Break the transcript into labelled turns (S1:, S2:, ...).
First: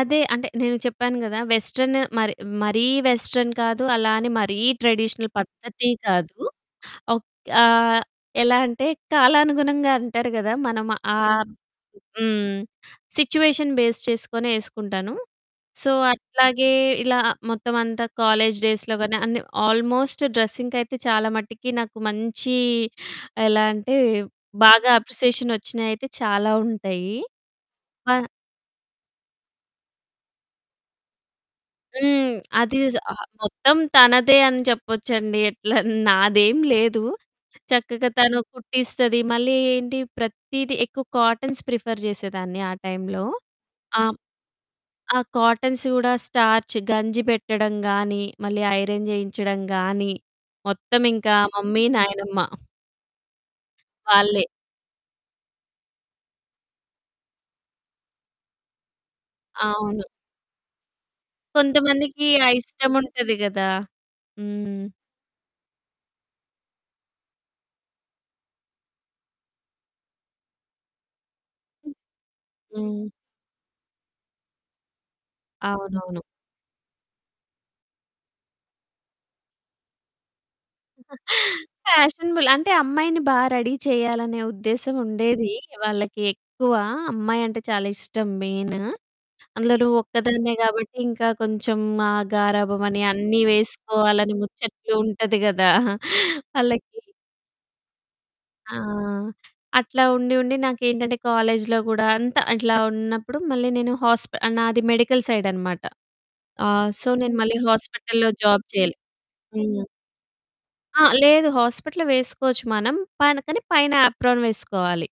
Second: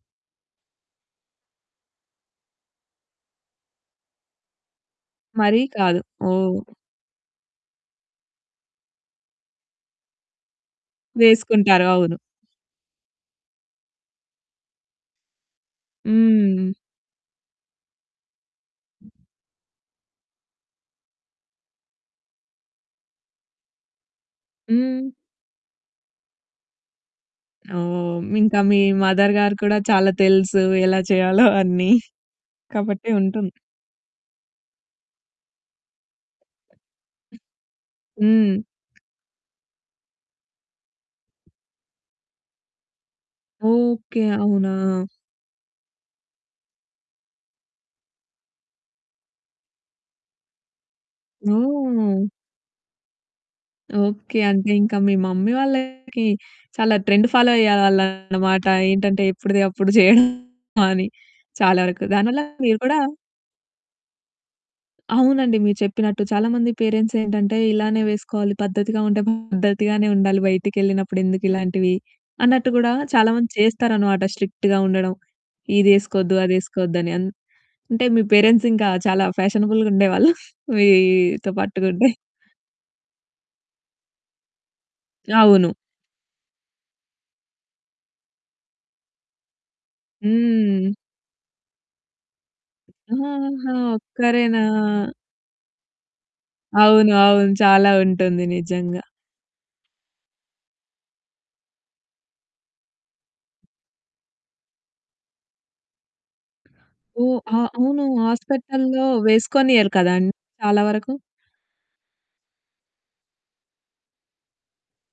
S1: అదే. అంటే నేను చెప్పాను గదా! వెస్టర్న్ మరి మరీ వెస్టర్న్ కాదు. అలా అని మరీ ట్రెడిషనల్
S2: మరీ
S1: పద్ధతీ
S2: కాదు.
S1: కాదు.
S2: ఓహ్!
S1: ఒక్ ఆహ్, ఎలా అంటే కాలానుగుణంగా అంటారు గదా! మన ఆబ్
S2: వేసుకుంటారు. అవును.
S1: హ్మ్. సిట్యుయేషన్ బేస్ చేసుకొని ఏసుకుంటాను. సో, అట్లాగే
S2: హ్మ్.
S1: ఇలా మొత్తం అంతా కాలేజి డేస్‌లో గాని, అన్ని ఆల్మోస్ట్ డ్రెస్సింగ్‌‌కి అయితే చాలా మటికి నాకు మంచి ఎలా అంటే, బాగా
S2: హ్మ్.
S1: అప్రిసియేషనొచ్చినయి అయితే చాలా ఉంటాయి. ప
S2: ఓహ్! ఇంకా మీ మదర్ గారు కూడా, చాలా తెలుసు ఎలా చేయాలో అన్ని.
S1: హ్మ్. అది జ్
S2: కాబట్టి
S1: ఆహ్,
S2: ఉంటుంది.
S1: మొత్తం తనదే అని చెప్పొచ్చండి. ఎట్లా నాదేం లేదు. చక్కగా తను
S2: హ్మ్.
S1: కుట్టిస్తది. మళ్ళీ ఏంటి ప్రతీదీ ఎక్కువ కాటన్స్ ప్రిఫర్ జేసేదాన్ని ఆ టైంలో. ఆహ్, హ్మ్,
S2: ఓకే. అవునా!
S1: ఆ కాటన్స్ కూడా, స్టార్చ్ గంజి పెట్టడం గాని, మళ్ళీ ఐరన్ జేయించడం గాని మొత్తం ఇంకా మమ్మీ,
S2: ఓహ్!
S1: నాయనమ్మ.
S2: ఓకే.
S1: వాళ్ళే.
S2: అంటే ఇంకా మీ మమ్మీ వాళ్ళకి చాలా ట్రెండ్ ఫాలో అయ్యేవాళ్ళనమాట. ఏంటంటే, ఎప్పుడుది అప్పుడు
S1: అవును.
S2: చేయడం అని. చాలా వరకు
S1: కొంతమందికి
S2: దాని వల్ల
S1: ఆ
S2: మీరు
S1: ఇష్టం
S2: కూడా
S1: ఉంటది గదా! హ్మ్.
S2: అవునండి. మీరు చెప్పినట్టు చాలా మంది పేరెంట్స్ ఏంటంటే, ఇలానే వేసుకోవాలి పద్ధతిగా ఉంటే పద్ధతిగానే ఉండాలి బయటికెళ్ళినప్పుడు ఎందుకు ఇలాంటివి, అన్నట్టు గూడా
S1: హ్మ్.
S2: చాలా మంది చేస్తారనమాట. స్ట్రిక్ట్‌గా ఉండడం.
S1: అవునవును.
S2: ఇదేసుకోద్దు, అదేసుకోద్దు అని. అన్ అంటే, మీ పేరెంట్స్ ఇంకా చాలా ఫ్యాషనబుల్‌గుండేవాళ్ళు మీతో పాటుగుండే.
S1: ఫ్యాషనబుల్. అంటే అమ్మాయిని బాగా రెడీ చేయాలనే ఉద్దేశ్యం ఉండేది.
S2: అవును.
S1: వాళ్ళకి ఎక్కువ అమ్మాయంటే చాలా ఇష్టం మెయిను. అందులో ఒక్కదాన్నే
S2: హ్మ్.
S1: గాబట్టి, ఇంకా కొంచెం ఆ గారాబం అని, అన్నీ
S2: ఆహాహా!
S1: వేసుకోవాలని
S2: ఒక్కరేనా!
S1: ముచ్చట్లు ఉంటది గదా! వాళ్ళకి.
S2: అవును. అవును. చాలా ఉంటుంది
S1: ఆ!
S2: నిజంగా.
S1: అట్లా ఉండి, ఉండి నాకేంటంటే కాలేజిలో గూడా అంతా అట్లా ఉన్నప్పుడు, మళ్ళీ నేను హాస్ప నాది మెడికల్ సైడ్ అనమాట. ఆహ్, సో, నేను
S2: ఓహ్!
S1: మళ్ళీ
S2: ఆ! అవును.
S1: హాస్పిటల్‌లో జాబ్ చేయాలి.
S2: హాస్పిటల్‌లో
S1: హ్మ్.
S2: వేసుకోనియరు కదండీ చాలా
S1: ఆ!
S2: వరకు.
S1: లేదు. హాస్పిటల్‌లో వేసుకోవచ్చు మనం. పైన, కానీ పైన ఆప్రాన్ వేసుకోవాలి.